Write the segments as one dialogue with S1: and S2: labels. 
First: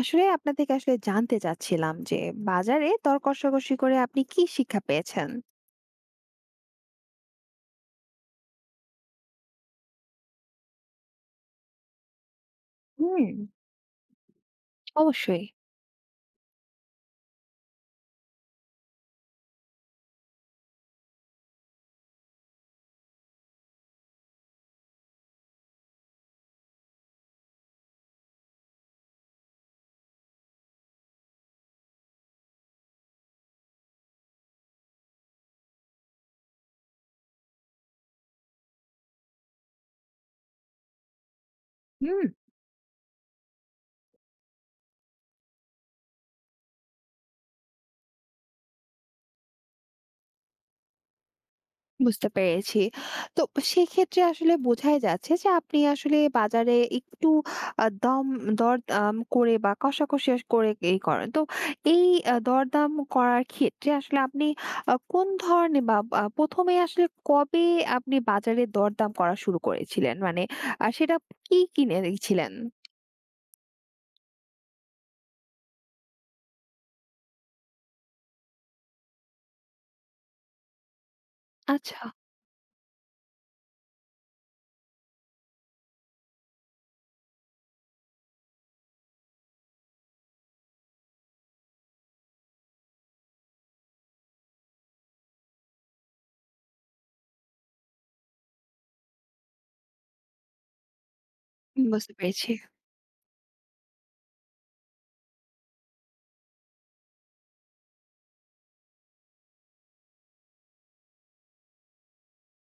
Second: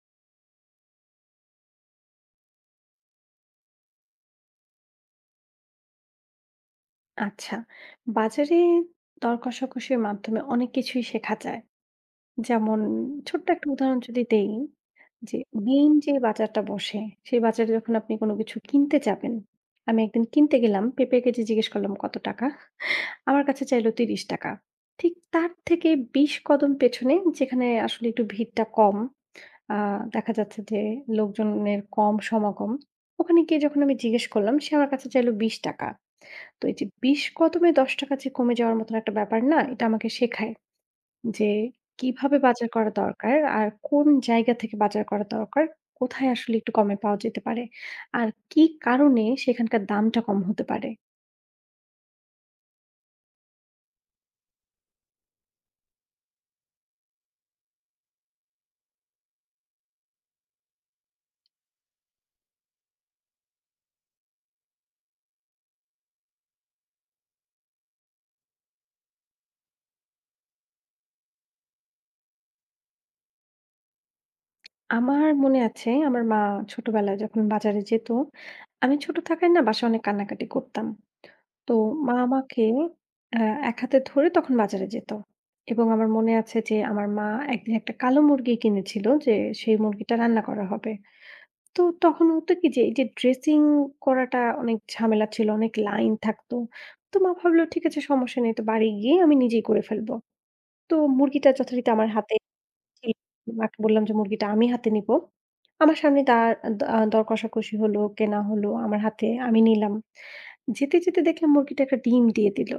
S1: আসলে আপনার থেকে আসলে জানতে চাচ্ছিলাম যে বাজারে দর কষাকষি করে আপনি কি শিক্ষা পেয়েছেন?
S2: আচ্ছা, বাজারে দর-কষাকষির মাধ্যমে অনেক কিছুই শেখা যায়। যেমন
S1: হুম,
S2: ছোট্ট একটা উদাহরণ যদি দেই, যে
S1: অবশ্যই।
S2: মেইন যে বাজারটা বসে, সেই বাজারে যখন আপনি কোনো কিছু কিনতে যাবেন, আমি একদিন কিনতে গেলাম, পেঁপে কেজি জিজ্ঞেস করলাম কত টাকা? আমার কাছে চাইলো ৳৩০। ঠিক তার থেকে ২০ কদম পেছনে যেখানে আসলে একটু ভিড়টা কম, আ দেখা যাচ্ছে যে লোকজনের কম সমাগম, ওখানে গিয়ে যখন আমি জিজ্ঞেস করলাম, সে আমার কাছে চাইলো ৳২০। তো এই যে ২০ কদমে ৳১০ যে কমে যাওয়ার মতন একটা ব্যাপার না, এটা আমাকে শেখায় যে
S1: হুম,
S2: কিভাবে বাজার করা দরকার আর কোন জায়গা থেকে বাজার করা দরকার, কোথায় আসলে একটু কমে পাওয়া যেতে পারে আর কি কারণে সেখানকার দামটা কম হতে পারে।
S1: বুঝতে পেরেছি। তো সেক্ষেত্রে আসলে বোঝাই যাচ্ছে যে আপনি আসলে বাজারে একটু আ দম দরদাম করে বা কষাকষি করে এই করেন। তো এই দরদাম করার ক্ষেত্রে আসলে আপনি কোন ধরনের বা বা ১ম এ আসলে কবে আপনি বাজারে দরদাম করা শুরু করেছিলেন? মানে সেটা কি কিনেছিলেন?
S2: আমার মনে আছে আমার মা ছোটবেলায় যখন বাজারে যেত, আমি ছোট থাকায় না বাসায় অনেক কান্নাকাটি করতাম। তো
S1: আচ্ছা।
S2: মা আমাকে আ এক হাতে ধরে তখন বাজারে যেত এবং আমার মনে আছে যে আমার মা একদিন একটা কালো মুরগি কিনেছিল যে সেই মুরগিটা রান্না করা হবে। তো তখন হতো কি যে এই যে ড্রেসিং করাটা অনেক ঝামেলা ছিল, অনেক লাইন থাকতো। তো মা ভাবলো ঠিক আছে সমস্যা নেই তো বাড়ি গিয়ে আমি নিজেই করে ফেলবো। তো মুরগিটা যথারীতি আমার
S1: বুঝতে
S2: হাতে
S1: পেরেছি।
S2: ছিল। মাকে বললাম যে মুরগিটা আমি হাতে নিবো। আমার সামনে তার দ আ দর কষাকষি হলো, কেনা হলো আমার হাতে, আমি নিলাম। যেতে, যেতে দেখলাম মুরগিটা একটা ডিম দিয়ে দিল।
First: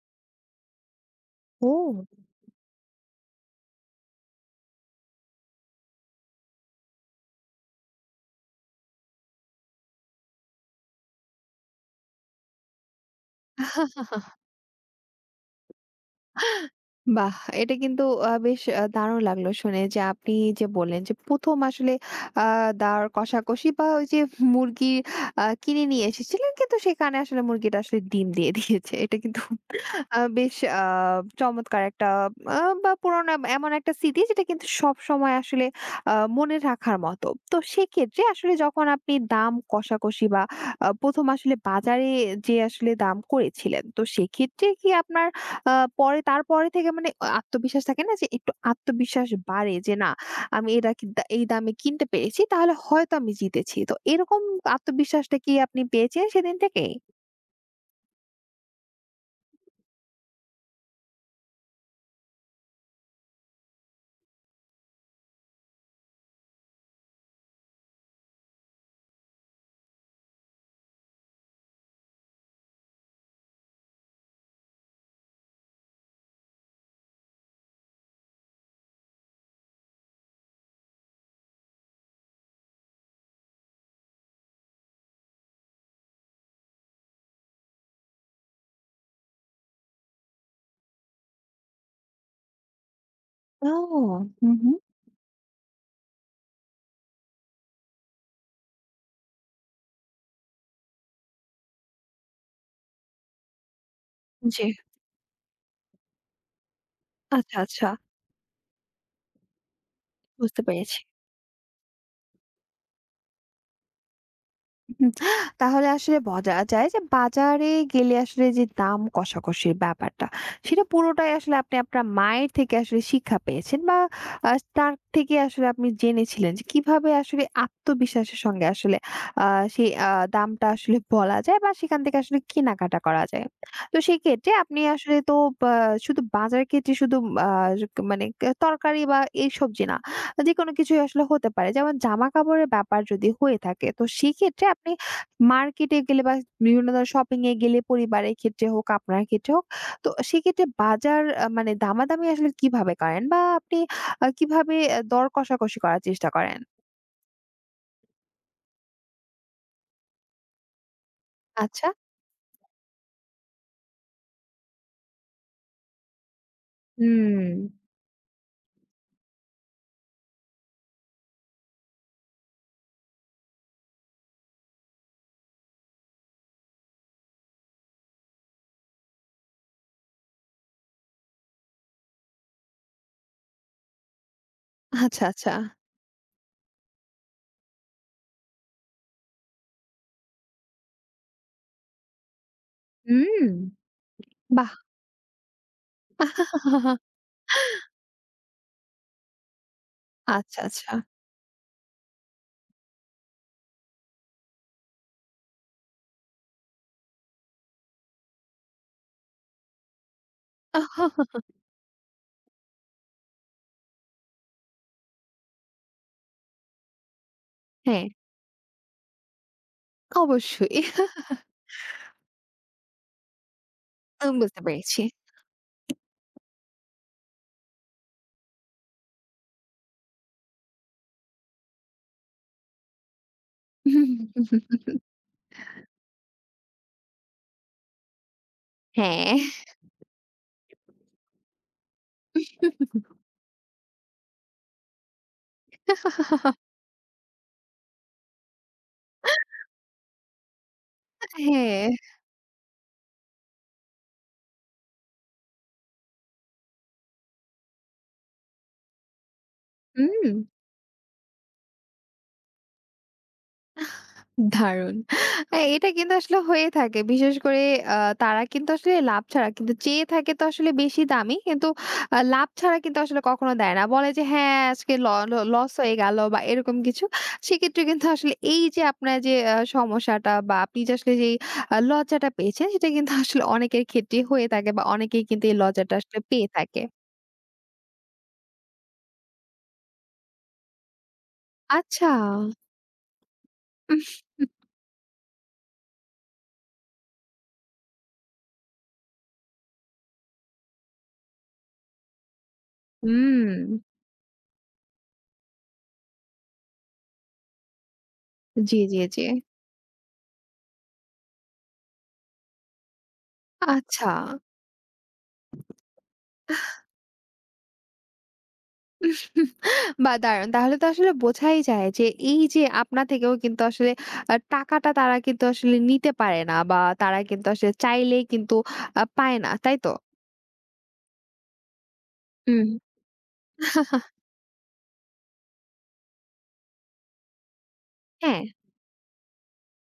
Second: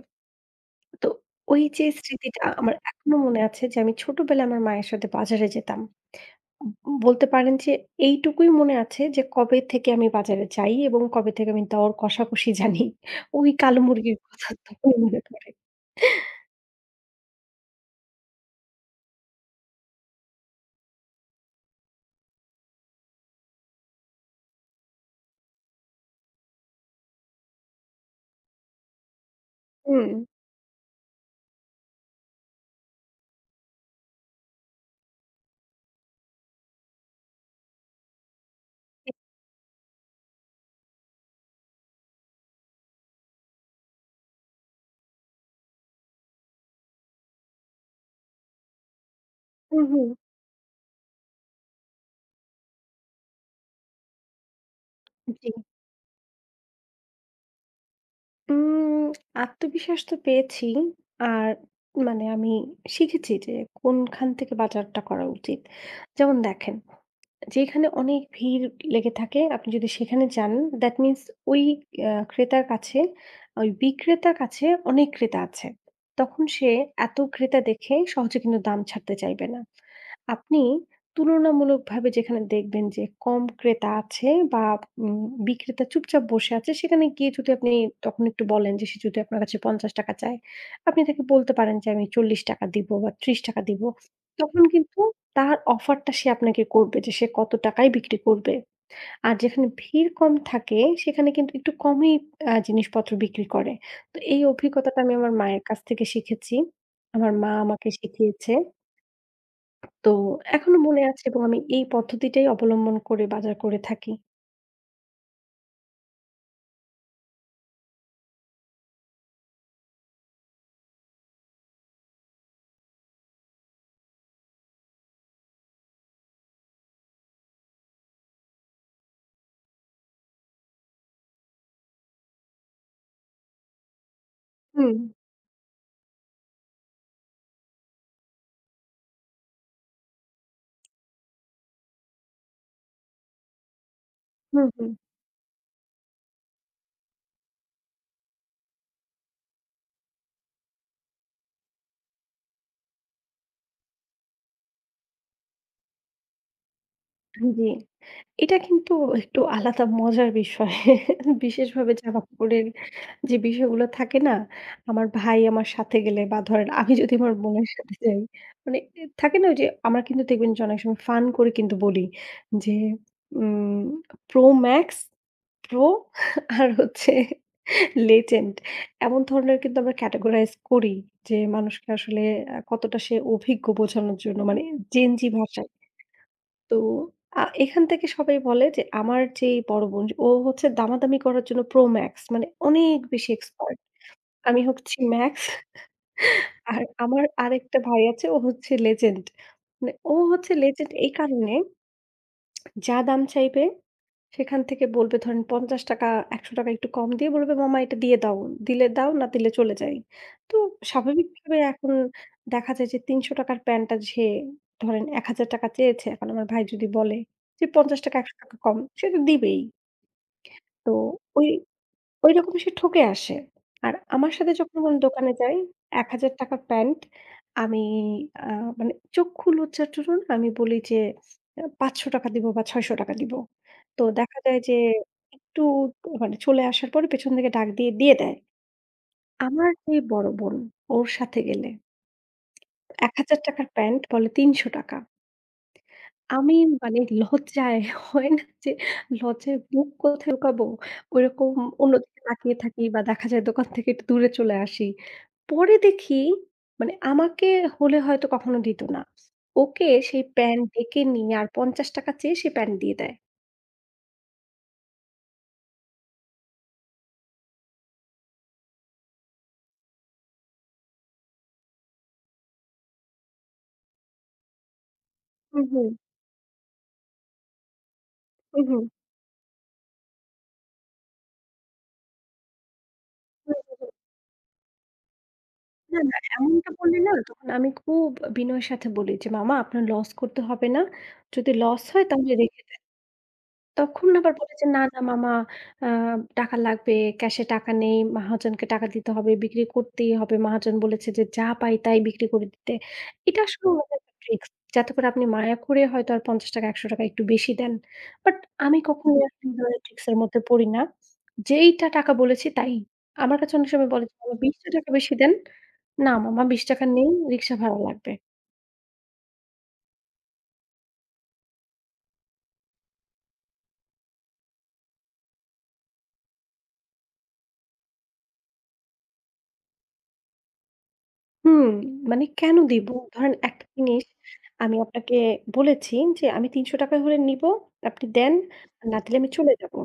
S2: তো ওই যে
S1: ও!
S2: স্মৃতিটা আমার এখনো মনে আছে যে আমি ছোটবেলায় আমার মায়ের সাথে বাজারে যেতাম। বলতে পারেন যে এইটুকুই মনে আছে যে কবে থেকে আমি বাজারে যাই এবং কবে থেকে আমি দর কষাকষি জানি। ওই কালো মুরগির কথা তখনই মনে পড়ে।
S1: বাহ! এটা কিন্তু বেশ দারুণ লাগলো শুনে যে আপনি যে বললেন যে ১ম আসলে আ দাঁড় কষাকষি বা ওই যে মুরগি কিনে নিয়ে এসেছিলেন, কিন্তু সেখানে আসলে মুরগিটা আসলে ডিম দিয়ে দিয়েছে। এটা কিন্তু
S2: হুম।
S1: বেশ চমৎকার একটা আ বা পুরনো এমন একটা স্মৃতি যেটা কিন্তু সবসময় আসলে আ মনে রাখার মতো। তো সেক্ষেত্রে আসলে যখন আপনি দাম কষাকষি বা ১ম আসলে বাজারে যেয়ে আসলে দাম করেছিলেন, তো সেক্ষেত্রে কি আপনার আ পরে তারপরে থেকে মানে আত্মবিশ্বাস থাকে না যে একটু আত্মবিশ্বাস বাড়ে
S2: হুম,
S1: যে, "না,
S2: হুম।
S1: আমি এটা কি এই দামে কিনতে পেরেছি, তাহলে হয়তো আমি জিতেছি।" তো এরকম আত্মবিশ্বাসটা
S2: জি।
S1: কি আপনি পেয়েছেন সেদিন থেকেই?
S2: উম আত্মবিশ্বাস তো পেয়েছি। আর মানে আমি শিখেছি যে কোনখান থেকে বাজারটা করা উচিত। যেমন দেখেন যেখানে অনেক ভিড় লেগে থাকে, আপনি যদি সেখানে যান, that means ওই ক্রেতার কাছে, ওই বিক্রেতার কাছে অনেক ক্রেতা আছে। তখন সে এত ক্রেতা দেখে সহজে কিন্তু দাম ছাড়তে চাইবে না। আপনি তুলনামূলকভাবে যেখানে দেখবেন যে কম ক্রেতা আছে বা উম, বিক্রেতা চুপচাপ বসে আছে সেখানে গিয়ে যদি আপনি তখন একটু বলেন যে সে যদি আপনার কাছে ৳৫০ চায় আপনি তাকে বলতে পারেন যে আমি ৳৪০ দিব বা ৳৩০
S1: ও!
S2: দিব
S1: হু,
S2: তখন
S1: হু।
S2: কিন্তু তার অফারটা সে আপনাকে করবে যে সে কত টাকায় বিক্রি করবে আর যেখানে ভিড় কম থাকে সেখানে কিন্তু একটু কমই জিনিসপত্র বিক্রি করে। তো এই
S1: জি।
S2: অভিজ্ঞতাটা আমি আমার মায়ের কাছ থেকে শিখেছি। আমার মা
S1: আচ্ছা, আচ্ছা।
S2: আমাকে শিখিয়েছে। তো
S1: বুঝতে
S2: এখনো
S1: পেরেছি।
S2: মনে আছে এবং আমি এই পদ্ধতিটাই অবলম্বন করে বাজার করে থাকি।
S1: হুম, তাহলে আসলে বলা যায় যে বাজারে গেলে আসলে যে দাম কষাকষির ব্যাপারটা সেটা পুরোটাই আসলে আপনি আপনার মায়ের থেকে আসলে শিক্ষা পেয়েছেন বা তার থেকে আসলে আপনি জেনেছিলেন যে কিভাবে আসলে আত্মবিশ্বাসের সঙ্গে আসলে সেই দামটা আসলে বলা যায় বা সেখান থেকে আসলে কেনাকাটা করা যায়। তো সেই ক্ষেত্রে আপনি
S2: হুম,
S1: আসলে তো শুধু বাজার ক্ষেত্রে শুধু আহ, মানে তরকারি বা এইসব যে না, যেকোনো কিছুই আসলে হতে পারে। যেমন জামাকাপড়ের ব্যাপার যদি হয়ে থাকে, তো সেক্ষেত্রে
S2: হুম, হুম।
S1: আপনি মার্কেটে গেলে বা বিভিন্ন ধরনের শপিং এ গেলে, পরিবারের ক্ষেত্রে হোক, আপনার ক্ষেত্রে হোক, তো সেক্ষেত্রে বাজার মানে দামাদামি আসলে কিভাবে করেন? বা আপনি কিভাবে দর কষাকষি করার চেষ্টা করেন?
S2: জি, এটা কিন্তু একটু আলাদা মজার বিষয়।
S1: আচ্ছা।
S2: বিশেষভাবে জামাকাপড়ের যে বিষয়গুলো থাকে না, আমার ভাই আমার সাথে গেলে বা ধরেন আমি যদি আমার
S1: হুম।
S2: বোনের সাথে যাই, মানে এ থাকে না ওই যে আমরা কিন্তু দেখবেন যে অনেক সময় ফান করে কিন্তু বলি যে উম Pro Max প্রো আর হচ্ছে লেজেন্ড এমন ধরনের কিন্তু আমরা ক্যাটেগরাইজ করি যে মানুষকে আসলে কতটা সে অভিজ্ঞ বোঝানোর জন্য মানে
S1: আচ্ছা,
S2: জেনজি
S1: আচ্ছা।
S2: ভাষায়। তো এখান থেকে সবাই বলে যে আমার যে বড় বোন ও হচ্ছে দামাদামি করার জন্য প্রো ম্যাক্স মানে অনেক বেশি
S1: হুম,
S2: এক্সপার্ট। আমি
S1: বাহ!
S2: হচ্ছি ম্যাক্স আর আমার আরেকটা ভাই আছে ও হচ্ছে লেজেন্ড। মানে ও হচ্ছে
S1: আচ্ছা, আচ্ছা।
S2: লেজেন্ড এই কারণে যা দাম চাইবে সেখান থেকে বলবে ধরেন ৳৫০, ৳১০০ একটু কম দিয়ে বলবে, "মামা এটা দিয়ে দাও। দিলে দাও, না দিলে চলে যাই।" তো স্বাভাবিকভাবে এখন দেখা যায় যে ৳৩০০ র প্যান্টটা সে ধরেন ৳১,০০০ চেয়েছে। এখন আমার ভাই যদি বলে যে
S1: হ্যাঁ,
S2: ৳৫০, ৳১০০ কম, সে তো দিবেই।
S1: অবশ্যই।
S2: তো ওই ঐরকম সে ঠকে আসে। আর আমার
S1: আমি
S2: সাথে
S1: বুঝতে
S2: যখন কোন
S1: পেরেছি।
S2: দোকানে যাই, ৳১,০০০ প্যান্ট আমি আ মানে চক্ষু লজ্জার জন্য না আমি বলি যে ৳৫০০ দিব বা ৳৬০০ দিব। তো দেখা যায় যে একটু মানে চলে আসার পরে পেছন থেকে ডাক দিয়ে, দিয়ে দেয়।
S1: হ্যাঁ।
S2: আমার যে বড় বোন ওর সাথে গেলে ৳১,০০০ র প্যান্ট বলে ৳৩০০। আমি মানে লজ্জায় হয় না যে লজ্জায় মুখ কোথায় লুকাবো? ওইরকম
S1: হ্যাঁ।
S2: অন্যদিকে তাকিয়ে থাকি বা দেখা যায় দোকান থেকে একটু দূরে চলে আসি। পরে দেখি মানে আমাকে হলে হয়তো কখনো দিত না। ওকে সেই
S1: হুম,
S2: প্যান্ট ডেকে নিয়ে আর ৳৫০ চেয়ে সে প্যান্ট দিয়ে দেয়।
S1: দারুণ। হ্যাঁ, এটা কিন্তু আসলে হয়ে থাকে। বিশেষ করে আ তারা কিন্তু আসলে লাভ ছাড়া কিন্তু চেয়ে থাকে, তো আসলে বেশি দামি। কিন্তু লাভ ছাড়া কিন্তু আসলে কখনো দেয় না। বলে যে, "হ্যাঁ, আজকে ল ল
S2: হু,
S1: লস
S2: হু,
S1: হয়ে গেল" বা এরকম কিছু। সেক্ষেত্রে কিন্তু আসলে
S2: হু,
S1: এই
S2: হু।
S1: যে আপনার যে সমস্যাটা বা আপনি যে আসলে যেই লজ্জাটা পেয়েছেন, সেটা কিন্তু আসলে
S2: হুম।
S1: অনেকের ক্ষেত্রেই হয়ে থাকে বা অনেকেই কিন্তু এই লজ্জাটা
S2: না, না,
S1: আসলে পেয়ে
S2: এমনটা
S1: থাকে।
S2: বললে না তখন আমি খুব বিনয়ের সাথে বলি যে, "মামা আপনার লস করতে হবে না। যদি লস হয়
S1: আচ্ছা।
S2: তাহলে রেখে।"
S1: উম,
S2: তখন আবার বলে যে, "না, না মামা আ টাকা লাগবে, ক্যাশে টাকা নেই। মহাজনকে টাকা দিতে হবে, বিক্রি করতেই হবে। মহাজন বলেছে যে যা পাই তাই বিক্রি করে দিতে।" এটা
S1: হুম।
S2: আসলে ওনাদের একটা ট্রিক্স। যাতে করে আপনি মায়া করে হয়তো আর ৳৫০ ৳১০০ একটু বেশি দেন। বাট
S1: জি,
S2: আমি
S1: জি,
S2: কখনোই
S1: জি।
S2: আসলে এই ধরনের ট্রিক্স এর মধ্যে পড়ি না। যেইটা টাকা বলেছি তাই। আমার কাছে অনেক সময় বলে
S1: আচ্ছা।
S2: যে, "মামা ৳২০ বেশি দেন।" "না মামা ৳২০ নেই, রিক্সা ভাড়া লাগবে।"
S1: বাহ! দারুণ। তাহলে তো আসলে বোঝাই যায় যে এই যে আপনা থেকেও কিন্তু আসলে টাকাটা তারা কিন্তু আসলে নিতে পারে না বা তারা কিন্তু আসলে চাইলেই কিন্তু পায় না। তাই তো?
S2: হুম, মানে কেন
S1: হুম।
S2: দিব? ধরেন একটা জিনিস আমি আপনাকে বলেছি যে, "আমি ৳৩০০ হলে নিবো, আপনি দেন।
S1: হ্যাঁ,
S2: আর না দিলে আমি চলে যাবো।"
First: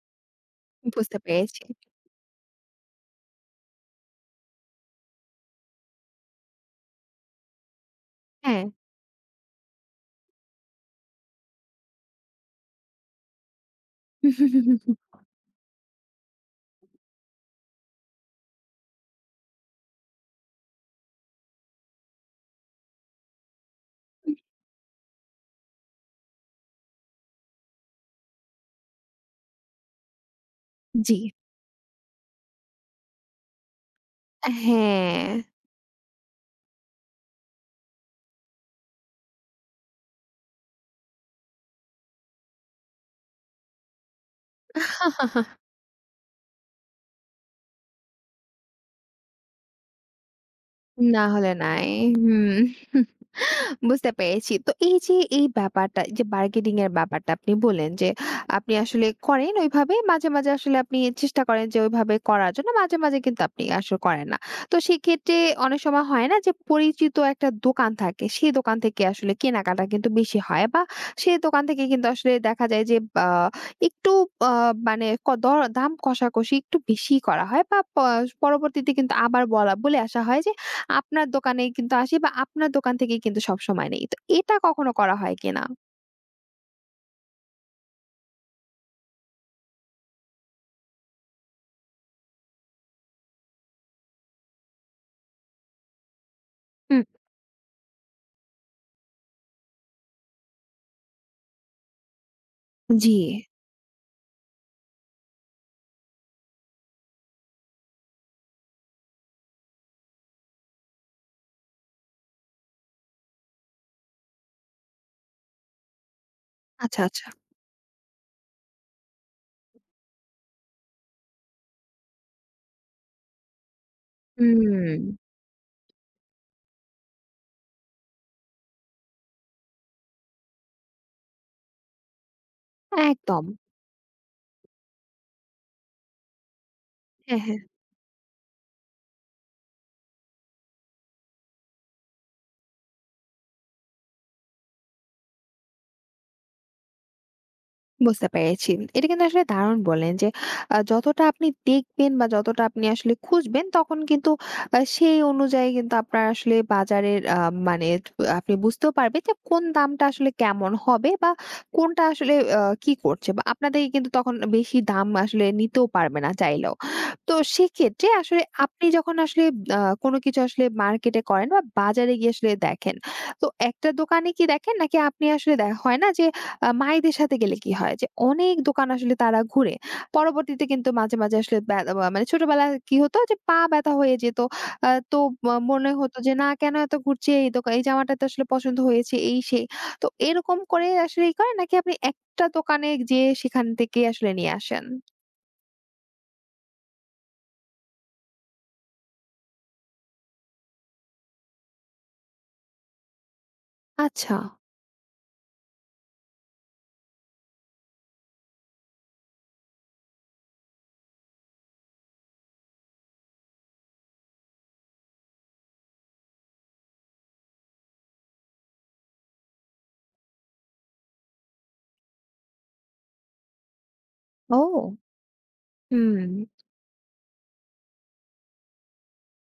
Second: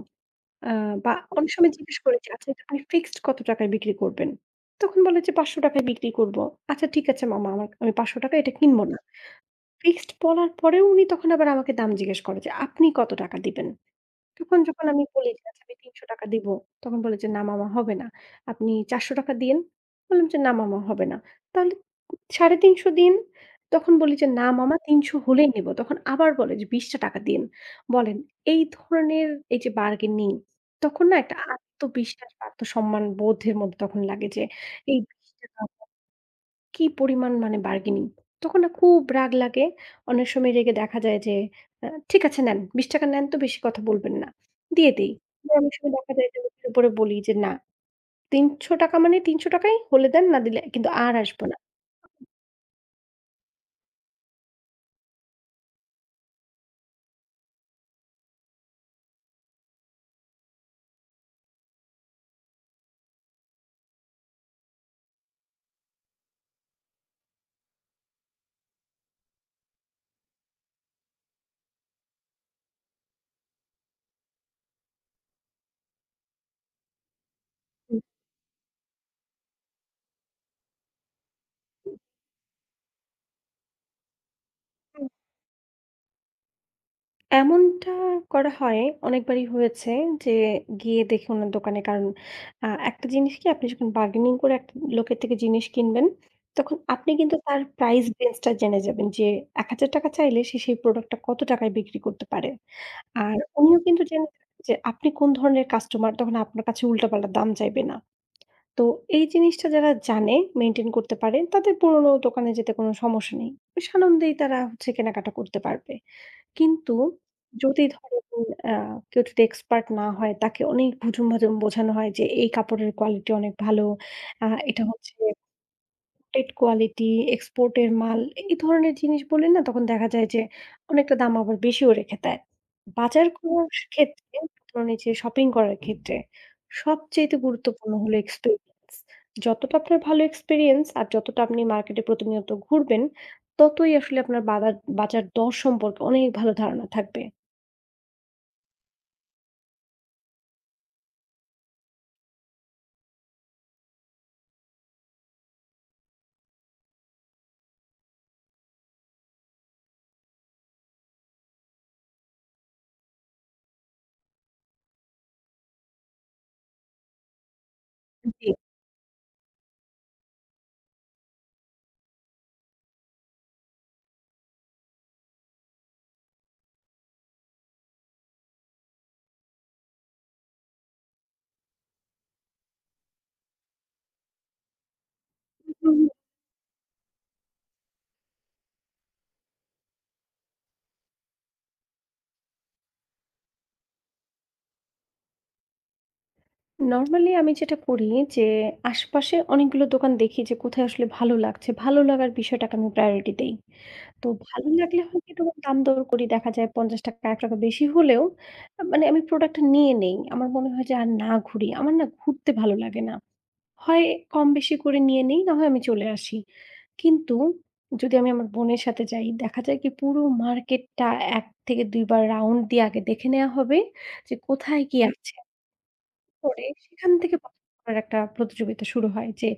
S2: আ বা
S1: বুঝতে
S2: অনেক
S1: পেরেছি।
S2: সময় জিজ্ঞেস করি যে, "আচ্ছা এটা আপনি ফিক্সড কত টাকায় বিক্রি করবেন?" তখন বলে যে, "৳৫০০ য় বিক্রি করবো।" "আচ্ছা ঠিক আছে মামা, আমার আমি ৳৫০০ এটা
S1: হ্যাঁ।
S2: কিনবো না।" ফিক্সড বলার পরেও উনি তখন আবার আমাকে দাম জিজ্ঞেস করে যে, "আপনি কত টাকা দিবেন?" তখন যখন আমি বলি যে, "আচ্ছা আমি ৳৩০০ দিব।" তখন বলে যে, "না মামা হবে না। আপনি ৳400 দিয়েন।" বললাম যে, "না মামা হবে না।" তাহলে ৳৩৫০ দিন। তখন বলি যে, "না মামা ৩০০ হলেই নিব।" তখন আবার বলে যে, ৳২০টা দিয়েন। বলেন এই ধরনের এই যে বার্গেনিং তখন না
S1: জি।
S2: একটা আত্মবিশ্বাস বা আত্মসম্মান বোধের মধ্যে তখন লাগে যে এই
S1: হ্যাঁ।
S2: ৳২০ কি পরিমাণ মানে বার্গেনিং! তখন না খুব রাগ লাগে। অনেক সময় রেগে দেখা যায় যে, "ঠিক আছে নেন, ৳20 নেন তো বেশি কথা বলবেন না।" দিয়ে দেই। আবার অনেক সময় দেখা যায় যে মুখের উপরে বলি যে, "না, ৳300 মানে ৳300 ই হলে দেন, না দিলে কিন্তু আর
S1: না
S2: আসবো
S1: হলে
S2: না।"
S1: নাই। হুম। বুঝতে পেরেছি। তো এই যে এই ব্যাপারটা, এই যে বার্গেনিং এর ব্যাপারটা আপনি বললেন যে, আপনি আসলে করেন ওইভাবে। মাঝে, মাঝে আসলে আপনি চেষ্টা করেন যে ওইভাবে করার জন্য। মাঝে, মাঝে কিন্তু আপনি আসলে করেন না। তো সেক্ষেত্রে অনেক সময় হয় না যে পরিচিত একটা দোকান থাকে, সেই দোকান থেকে আসলে কেনাকাটা কিন্তু বেশি হয় বা সেই দোকান থেকে কিন্তু আসলে দেখা যায় যে আ একটু আ মানে দর দাম কষাকষি একটু বেশিই করা হয় বা
S2: হুম,
S1: পরবর্তীতে কিন্তু আবার বলে আসা হয় যে আপনার দোকানেই কিন্তু
S2: হুম।
S1: আসি বা আপনার দোকান থেকেই কিন্তু সবসময় নেই। তো এটা কখনো করা হয় কিনা?
S2: এমনটা করা হয়, অনেকবারই হয়েছে যে গিয়ে দেখি ওনার দোকানে কারণ একটা জিনিস কি আপনি যখন বার্গেনিং করে একটা লোকের থেকে জিনিস কিনবেন, তখন
S1: হুম,
S2: আপনি কিন্তু তার প্রাইস রেঞ্জ টা জেনে যাবেন যে ৳১,০০০ চাইলে সে সেই প্রোডাক্ট টা কত টাকায় বিক্রি করতে পারে।
S1: জি।
S2: আর উনিও কিন্তু জেনে যাবেন যে আপনি কোন ধরনের কাস্টমার তখন আপনার কাছে উল্টাপাল্টা দাম চাইবে না। তো এই জিনিসটা যারা জানে, মেইনটেইন করতে পারে, তাদের পুরনো দোকানে যেতে কোনো সমস্যা নেই। বেশ আনন্দেই তারা হচ্ছে কেনাকাটা করতে পারবে। কিন্তু
S1: আচ্ছা, আচ্ছা।
S2: যদি ধরেন আ কেউ যদি এক্সপার্ট না হয়, তাকে অনেক ভুজুম-ভাজুম বোঝানো হয় যে, "এই কাপড়ের কোয়ালিটি অনেক ভালো। এটা হচ্ছে
S1: হুম,
S2: ট্রেড কোয়ালিটি, এক্সপোর্টের মাল" এই ধরনের জিনিস বলে না তখন দেখা যায় যে অনেকটা দাম আবার বেশিও রেখে দেয়। বাজার
S1: একদম।
S2: করার ক্ষেত্রে ধরুন এই যে শপিং করার ক্ষেত্রে সবচাইতে
S1: হ্যাঁ, হ্যাঁ।
S2: গুরুত্বপূর্ণ হলো এক্সপেরিয়েন্স। যতটা আপনার ভালো এক্সপেরিয়েন্স আর যতটা আপনি মার্কেটে প্রতিনিয়ত ঘুরবেন, ততই আসলে আপনার বাদার বাজার দর সম্পর্কে অনেক ভালো ধারণা থাকবে।
S1: বুঝতে পেরেছি। এটা কিন্তু আসলে দারুণ বললেন যে যতটা আপনি দেখবেন বা যতটা আপনি আসলে খুঁজবেন, তখন কিন্তু সেই অনুযায়ী কিন্তু আপনার আসলে বাজারের মানে আপনি বুঝতেও পারবেন যে কোন দামটা আসলে কেমন হবে বা কোনটা আসলে কি করছে বা আপনাদেরকে কিন্তু তখন বেশি দাম আসলে নিতেও পারবে না চাইলেও। তো সেক্ষেত্রে আসলে
S2: জি।
S1: আপনি যখন আসলে কোনো কিছু আসলে মার্কেটে করেন বা বাজারে গিয়ে আসলে দেখেন। তো একটা দোকানে কি দেখেন নাকি আপনি আসলে হয় না যে মাইদের সাথে গেলে কি হয় যে অনেক দোকান আসলে তারা ঘুরে। পরবর্তীতে কিন্তু মাঝে, মাঝে আসলে ব্যা আ মানে ছোটবেলায় কি হতো যে পা ব্যথা হয়ে যেত। তো মনে হতো যে না কেন এত ঘুরছে, এই এই জামাটা তো আসলে পছন্দ হয়েছে এই সেই। তো এরকম করে আসলে করেন নাকি আপনি একটা দোকানে যেয়ে সেখান থেকে আসলে নিয়ে আসেন?
S2: নরমালি আমি যেটা করি যে আশপাশে অনেকগুলো দোকান দেখি যে কোথায় আসলে ভালো লাগছে। ভালো লাগার বিষয়টাকে আমি প্রায়োরিটি দেই। তো
S1: আচ্ছা।
S2: ভালো লাগলে হয় কি তখন দাম দর করি। দেখা যায় ৳৫০ ৳১ বেশি হলেও মানে আমি প্রোডাক্টটা নিয়ে নেই। আমার মনে হয় যে আর না ঘুরি। আমার না ঘুরতে ভালো লাগে না। হয় কম বেশি করে নিয়ে নেই না হয় আমি চলে আসি। কিন্তু যদি আমি আমার বোনের সাথে যাই দেখা যায় কি পুরো মার্কেটটা ১ থেকে ২ বার রাউন্ড দিয়ে আগে দেখে নেয়া হবে যে
S1: ও!
S2: কোথায় কি আছে।
S1: হুম।
S2: করে সেখান থেকে পছন্দ করার একটা প্রতিযোগিতা শুরু হয় যে,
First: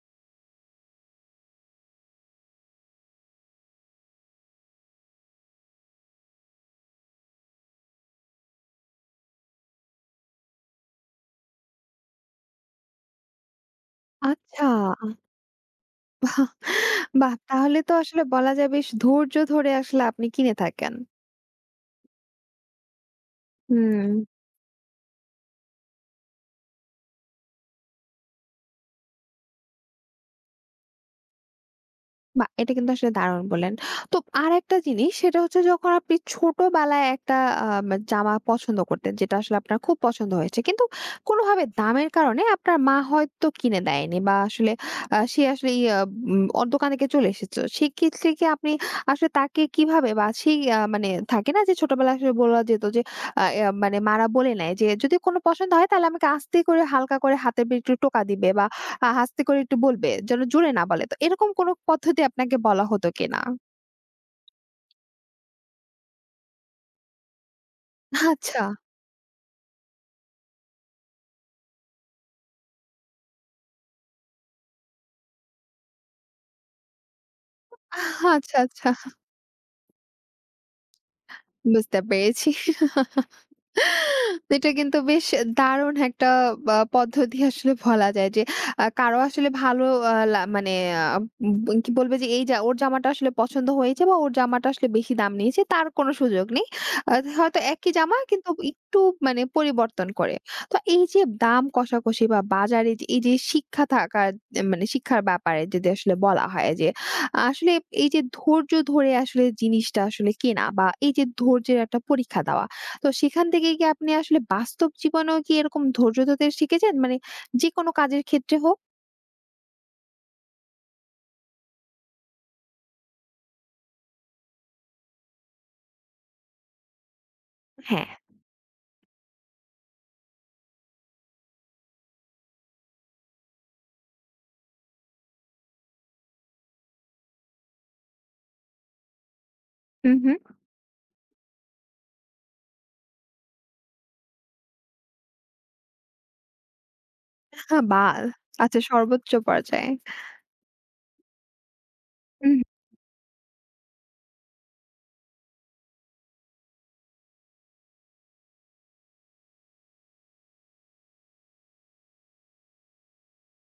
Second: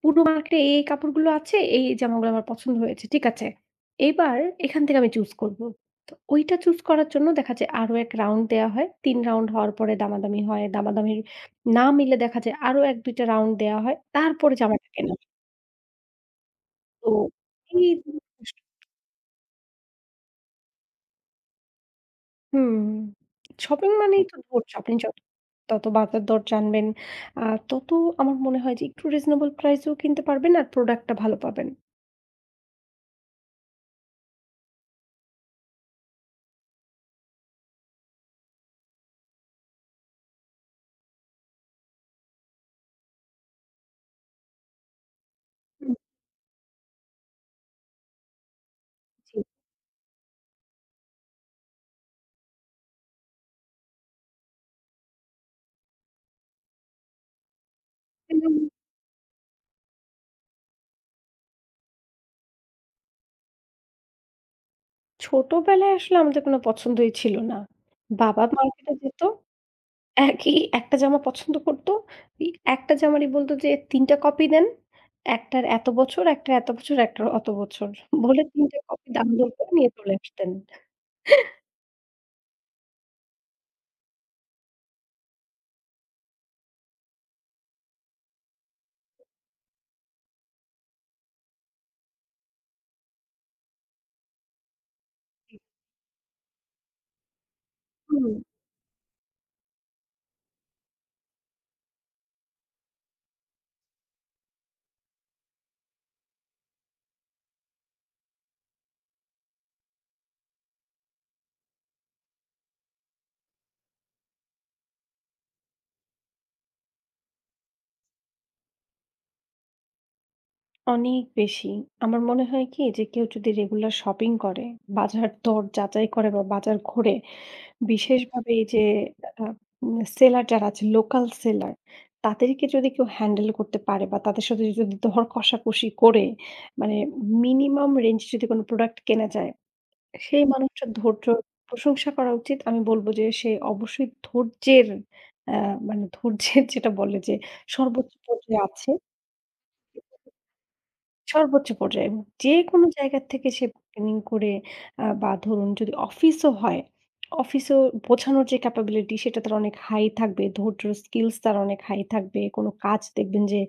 S2: পূর্ণ মার্কেটে এই, এই কাপড়গুলো আছে, এই, এই জামাগুলো আমার পছন্দ হয়েছে। ঠিক আছে। এবার এখান থেকে আমি চুজ করব। তো ওইটা চুজ করার জন্য দেখা যায় আরো ১ রাউন্ড দেয়া হয়। ৩ রাউন্ড হওয়ার পরে দামাদামি হয়। দামাদামির না মিললে দেখা যায় আরো ১-২ টা রাউন্ড দেয়া হয়। তারপরে
S1: আচ্ছা।
S2: জামাটা কেনা হয়। তো
S1: বাহ! তাহলে
S2: এই।
S1: তো আসলে বলা যায় বেশ ধৈর্য ধরে আসলে আপনি কিনে থাকেন।
S2: হুম। শপিং
S1: হুম।
S2: মানেই তো ধৈর্য। আপনি যত তত বাজার দর জানবেন, আ তত আমার মনে হয় যে একটু রিজনেবল প্রাইস এও কিনতে পারবেন আর প্রোডাক্টটা ভালো পাবেন।
S1: বাহ! এটা কিন্তু আসলে দারুণ বললেন। তো আরেকটা জিনিস সেটা হচ্ছে, যখন আপনি ছোটবেলায় একটা জামা পছন্দ করতেন যেটা আসলে আপনার খুব পছন্দ হয়েছে, কিন্তু কোনোভাবে দামের কারণে আপনার মা হয়তো কিনে দেয়নি বা আসলে সে আসলে
S2: হুম,
S1: ইয়া উম অ দোকান থেকে চলে এসেছে। সেক্ষেত্রে কি আপনি আসলে
S2: জি।
S1: তাকে কিভাবে বা সেই মানে থাকে না যে ছোটবেলায় আসলে বলা যেত যে মানে মারা বলে নেয় যে, "যদি কোনো পছন্দ হয় তাহলে আমাকে আস্তে করে হালকা করে হাতে একটু টোকা দিবে
S2: যেমন
S1: বা আস্তে করে একটু বলবে, যেন জোরে না বলে।" তো এরকম কোনো পদ্ধতি আপনাকে বলা হতো কিনা?
S2: ছোটবেলায় আসলে আমাদের কোনো পছন্দই ছিল না। বাবা
S1: আচ্ছা,
S2: মার্কেটে যেত। একই একটা জামা পছন্দ করত। এই একটা জামারই বলত যে ৩ টা কপি দেন। একটার এত বছর, একটার এত বছর, একটার অত বছর। বলে
S1: আচ্ছা,
S2: ৩ টা
S1: আচ্ছা।
S2: কপি দাম দর করে নিয়ে চলে আসতেন।
S1: বুঝতে পেরেছি। এটা কিন্তু বেশ দারুণ একটা বা পদ্ধতি আসলে বলা যায় যে কারো আসলে ভালো মানে আ কি বলবে যে এই যা ওর জামাটা আসলে পছন্দ হয়েছে বা ওর জামাটা আসলে বেশি দাম
S2: জি।
S1: নিয়েছে, তার কোনো সুযোগ নেই। আ হয়তো একই জামা
S2: হুম।
S1: কিন্তু একটু মানে পরিবর্তন করে। তো এই যে দাম কষাকষি বা বাজারে যে এই যে শিক্ষা থাকার মানে শিক্ষার ব্যাপারে যদি আসলে বলা হয় যে আসলে এই যে ধৈর্য ধরে আসলে জিনিসটা আসলে কেনা বা এই যে ধৈর্যের একটা পরীক্ষা দেওয়া, তো সেখান থেকে কি আপনি আসলে বাস্তব জীবনেও কি এরকম ধৈর্য ধরতে শিখেছেন? মানে যেকোনো কাজের ক্ষেত্রে হোক?
S2: অনেক বেশি। আমার মনে হয় কি যে কেউ যদি রেগুলার শপিং করে, বাজার দর যাচাই করে বা বাজার ঘোরে,
S1: হ্যাঁ।
S2: বিশেষভাবে এই যে আ উম সেলার যারা আছে লোকাল সেলার, তাদেরকে যদি কেউ হ্যান্ডেল করতে পারে বা তাদের সাথে যদি দর কষাকষি করে মানে মিনিমাম রেঞ্জ যদি কোনো প্রোডাক্ট কেনা যায়,
S1: হু, হু।
S2: সেই মানুষটার ধৈর্য প্রশংসা করা উচিত। আমি বলব যে সে অবশ্যই ধৈর্যের আ মানে ধৈর্যের যেটা বলে যে
S1: বা
S2: সর্বোচ্চ পর্যায়ে
S1: আচ্ছা,
S2: আছে।
S1: সর্বোচ্চ পর্যায়ে।
S2: সর্বোচ্চ পর্যায়ে।
S1: হুম।
S2: যেকোনো জায়গা থেকে সে bargaining করে বা ধরুন যদি অফিসও হয়, অফিসেও বোঝানোর যে ক্যাপাবিলিটি সেটা তার অনেক হাই থাকবে। ধৈর্যর স্কিলস তার অনেক হাই থাকবে। কোন কাজ দেখবেন যে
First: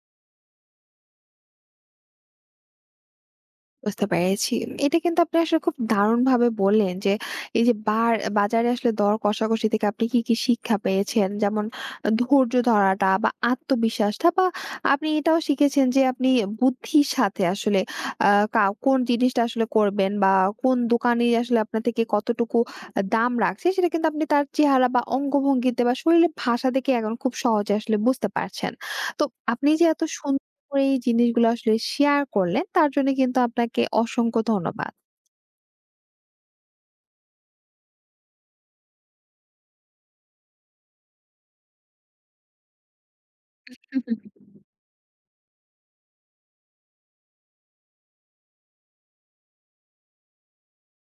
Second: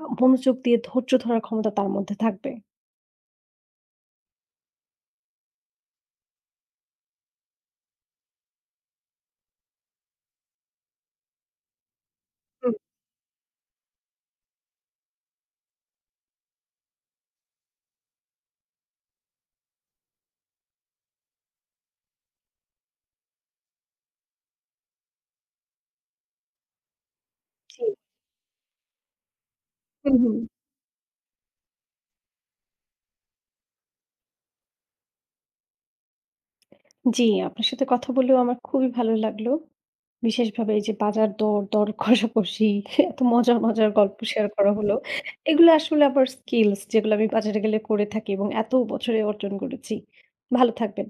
S2: মনোযোগ দিয়ে ধৈর্য ধরার ক্ষমতা তার মধ্যে থাকবে।
S1: বুঝতে পেরেছি। এটা কিন্তু আপনি আসলে খুব দারুণভাবে বললেন যে, এই যে বাজারে আসলে দর কষাকষি থেকে আপনি কি, কি শিক্ষা পেয়েছেন? যেমন ধৈর্য
S2: হুম।
S1: ধরাটা বা আত্মবিশ্বাসটা বা আপনি এটাও শিখেছেন যে আপনি বুদ্ধির সাথে আসলে আ কোন জিনিসটা আসলে করবেন বা কোন দোকানি আসলে আপনার থেকে কতটুকু দাম রাখছে সেটা কিন্তু আপনি তার চেহারা বা অঙ্গভঙ্গিতে বা শরীরের ভাষা দেখে এখন খুব সহজে
S2: জি।
S1: আসলে বুঝতে পারছেন। তো আপনি যে এত
S2: হুম, হুম।
S1: সুন্দর করে এই জিনিসগুলো আসলে শেয়ার করলেন, তার জন্য কিন্তু আপনাকে অসংখ্য ধন্যবাদ।
S2: জি, আপনার সাথে কথা বলেও আমার খুবই ভালো লাগলো। বিশেষভাবে এই যে বাজার দর, দর কষাকষি, এত মজার, মজার গল্প শেয়ার করা হলো। এগুলো আসলে আমার স্কিলস যেগুলো আমি বাজারে গেলে করে থাকি এবং এত বছরে অর্জন করেছি। ভালো থাকবেন।